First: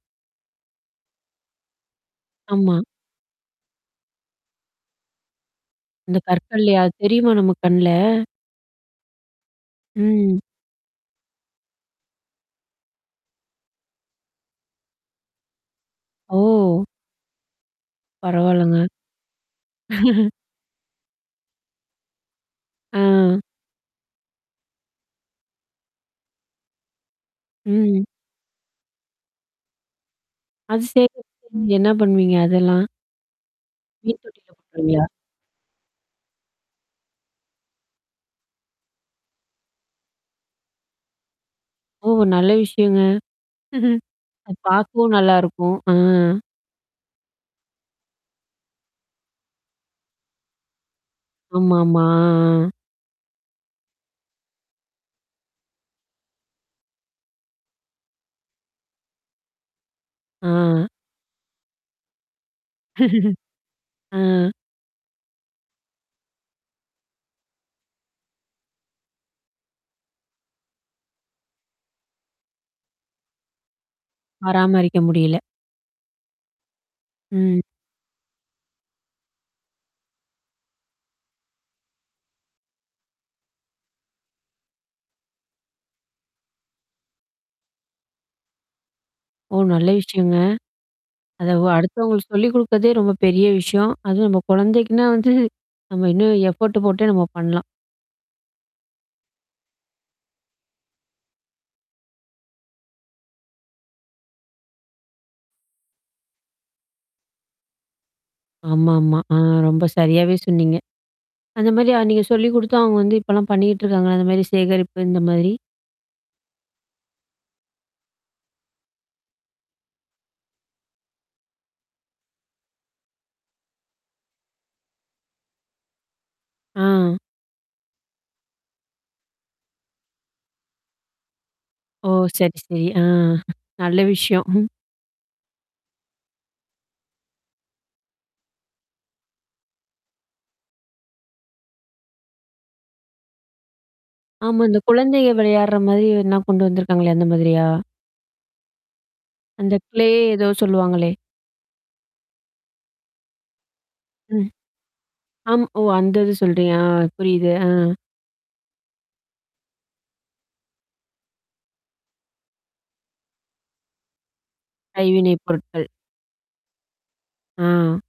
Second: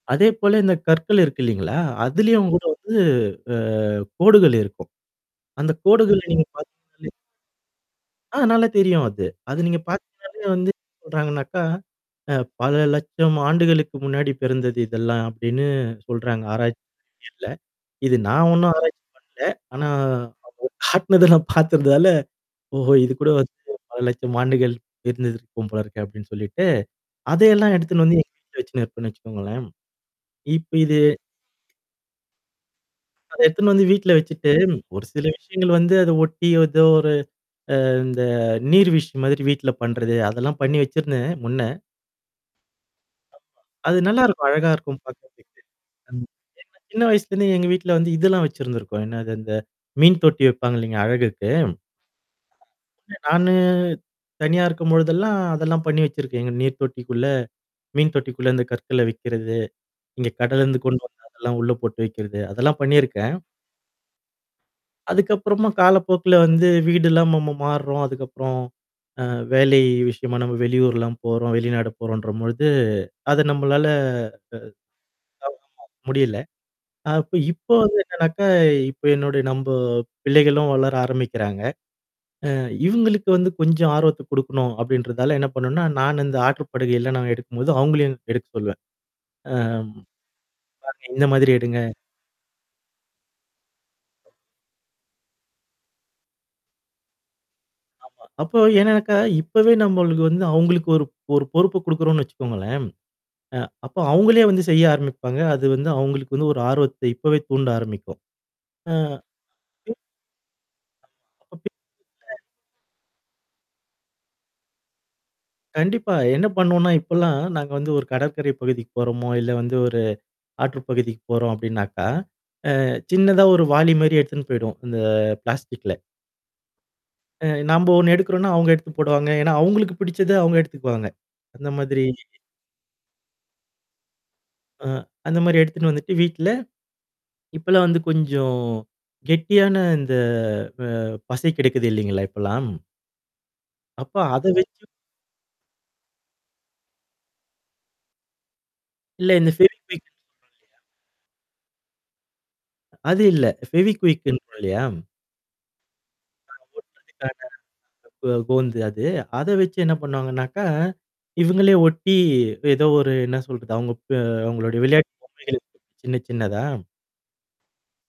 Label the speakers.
Speaker 1: அதேபோல, இந்த கற்கள் இருக்கு இல்லீங்களா? அதுலயும் கூட
Speaker 2: ஆமா.
Speaker 1: வந்து, ஆ கோடுகள் இருக்கும். அந்த
Speaker 2: இந்த
Speaker 1: கோடுகள நீங்க
Speaker 2: கற்கள்ல்லையா? அது
Speaker 1: பாத்தீங்கனாலே
Speaker 2: தெரியுமா, நம்ம கண்ல?
Speaker 1: ஆ! நல்லா தெரியும் அது. அது நீங்க
Speaker 2: ம்.
Speaker 1: பாத்தீங்கனாலே வந்து, சொல்றாங்கனாக்கா, அ பல லட்சம் ஆண்டுகளுக்கு முன்னாடி பிறந்தது இதெல்லாம் அப்படின்னு சொல்றாங்க. ஆராய்ச்சி
Speaker 2: ஓ!
Speaker 1: அறிவியல்ல. இது நான் ஒண்ணும்
Speaker 2: பரவால்லங்க.
Speaker 1: ஆராய்ச்சி பண்ணல. ஆனா, அவங்க காட்டுனதல்லாம் பார்த்துறதால ஓஹோ! இது கூட
Speaker 2: அஹ்.
Speaker 1: வந்து பல லட்சம் ஆண்டுகள் இருந்த இருக்கும் போல இருக்கு அப்டின்னு சொல்லிட்டு. அதெல்லாம்
Speaker 2: ம்.
Speaker 1: எடுத்துட்டு வந்து, எங்க வீட்லே வச்சு இருப்பன்னு வச்சுக்கோங்களேன். இப்ப
Speaker 2: அது
Speaker 1: இது
Speaker 2: செய்யறதுக்கு நீங்க என்ன பண்ணுவீங்க, அதெல்லாம்?
Speaker 1: அத எடுத்துன்னு வந்து வீட்ல
Speaker 2: மீன் தொட்டில
Speaker 1: வச்சுட்டு
Speaker 2: போட்டுருவீங்களா?
Speaker 1: ஒரு சில விஷயங்கள் வந்து அத ஒட்டி ஏதோ ஒரு அ இந்த நீர்வீழ்ச்சி மாதிரி வீட்ல பண்றது. அதெல்லாம் பண்ணி வச்சிருந்தேன் முன்ன.
Speaker 2: ஓ! நல்ல விஷயங்க.
Speaker 1: அது நல்லாருக்கும்.
Speaker 2: ஆ,
Speaker 1: அழகா இருக்கும்
Speaker 2: பாக்கவும்
Speaker 1: பாக்கறதுக்கு.
Speaker 2: நல்லாருக்கும்.
Speaker 1: ம்.
Speaker 2: ஆஹ்.
Speaker 1: ஏன்னா சின்ன வயசுலிருந்துே எங்க வீட்ல வந்து இதெல்லாம் வச்சிருந்திருக்கும். என்னது இந்த மீன் தொட்டி வெப்பாங்க இல்லைங்க? அழகுக்கு.
Speaker 2: ஆமாமா. ஆ, ஆ.
Speaker 1: [unintelligible] நானு. தனியா இருக்கும்பொழுதெல்லாம் அதெல்லாம் பண்ணி வச்சிருக்கேங்க நீர்த்தொட்டிக்குள்ள. மீன் தொட்டிக்குள்ள இந்த கற்கள வக்கிறது. இங்க கடல இருந்து
Speaker 2: ஆஹ்.
Speaker 1: கொண்டு வந்ததெல்லாம் உள்ள போட்டு வெக்கிறது. அதெல்லாம் பண்ணியிருக்கேன்.
Speaker 2: ஆஹ்.
Speaker 1: அதுக்கப்புறமா காலப்போக்குல வந்து வீடெல்லாம் நம்ம ம மாறுறோம். அதுக்கப்புறம் அ, வேலை விஷயமா நம்ம வெளியூர்லாம் போறோம், வெளிநாடு போறோம்ன்ற பொழுது, அத நம்மளால,
Speaker 2: பராமரிக்க முடியல.
Speaker 1: அ கவனமா முடியல. அப்ப
Speaker 2: ம்.
Speaker 1: இப்போ வந்து என்னனாக்கா இப்ப என்னுடைய நம்ப பிள்ளைகளும் வளர ஆரம்பிக்கிறாங்க. ஆ இவங்களுக்கு வந்து கொஞ்சம் ஆர்வத்த குடுக்கணும் அப்டின்றதால என்ன பண்ணுனா, நானு இந்த ஆற்று படுகையல்ல நான் எடுக்கும்போது அவங்களையும் எடுக்க சொல்வேன். ஆ.
Speaker 2: ஓ! நல்ல விஷயங்க.
Speaker 1: பாருங்க இந்த
Speaker 2: அத
Speaker 1: மாதிரி எடுங்க!
Speaker 2: வ-அடுத்தவங்க சொல்லி குடுக்கதே ரொம்ப பெரிய விஷயம். அதுவும் நம்ம குழந்தைக்குன்னா வந்து நம்ம இன்னும் எஃபோர்ட்டு போட்டே நம்ம பண்ணலாம்.
Speaker 1: ஆமா, அப்போ ஏன்னாக்க இப்பவே நம்மளுக்கு வந்து அவங்களுக்கு ஒரு ஒரு பொறுப்ப குடுக்குறோம்னு வச்சுக்கோங்களேன். அ அப்ப அவங்களே வந்து செய்ய ஆரம்பிப்பாங்க. அது வந்து அவங்களுக்கு வந்து ஒரு ஆர்வத்த இப்பவே தூண்ட ஆரம்பிக்கும். ஆ.
Speaker 2: ஆமாமா. அ ரொம்ப சரியாவே சொன்னீங்க. அந்த மாரி நீங்க சொல்லி குடுத்து, அவங்க வந்து, இப்பலாம் பண்ணிக்கிட்டு இருக்காங்களல்ல, அந்த மாரி சேகரிப்பு இந்த மாதிரி?
Speaker 1: கண்டிப்பா. என்ன பண்ணுவோம்னா, இப்பலாம் நாங்க வந்து ஒரு கடற்கரை பகுதிக்கு போறோமோ, இல்ல வந்து ஒரு ஆற்று பகுதிக்கு போறோம் அப்டின்னாக்கா, அ சின்னதா ஒரு வாளி மாரி எடுத்துன்னு போய்டுவோம். அந்த பிளாஸ்டிக்ல. அ, நம்ப ஒண்ணு எடுக்குறோம்னா, அவுங்க எடுத்து போடுவாங்க. ஏன்னா அவங்களுக்கு பிடிச்சத அவுங்க எடுத்துக்குவாங்க. அந்த மாதிரி
Speaker 2: ஓ! சரி, சரி. ஆ நல்ல விஷயம். ம்.
Speaker 1: ஆ, அந்த மாரி எடுத்துட்டு வந்துட்டு வீட்ல இப்பலாம் வந்து கொஞ்சம் கெட்டியான இந்த, அ பசை கெடைக்குது இல்லைங்களா? இப்பல்லாம். அப்ப அத
Speaker 2: ஆமா. இந்த
Speaker 1: வச்சு
Speaker 2: குழந்தைைக விளையாடற மாரி எதனா கொண்டு வந்தருக்காங்களே! அந்த மாதிரியா?
Speaker 1: இல்ல இந்த
Speaker 2: அந்த க்ளே
Speaker 1: ஃபெவிகுயிக்ன்னு
Speaker 2: ஏதோ சொல்லுவாங்களே?
Speaker 1: அது இல்ல. ஃபெவிகுயிக்ன்றோம்
Speaker 2: ம்.
Speaker 1: சொல்றோம் இல்லையா?
Speaker 2: ஆம் ஓ! அந்த இது
Speaker 1: நான்
Speaker 2: சொல்றீங்களா? ஆ,
Speaker 1: ஓட்டறதுக்கான
Speaker 2: புரியுது. ஆ.
Speaker 1: அந்த கோ கோந்து அது. அத வச்சு என்ன பண்ணுவாங்கனாக்கா, இவுங்களே ஒட்டி, ஏதோ ஒரு என்ன சொல்றது? அவுங்க ப அவங்களுடைய விளையாட்டு
Speaker 2: கைவினைப்
Speaker 1: பொம்மைகள் இருக்கும்
Speaker 2: பொருட்கள்.
Speaker 1: சின்ன சின்னதா.
Speaker 2: ஆ.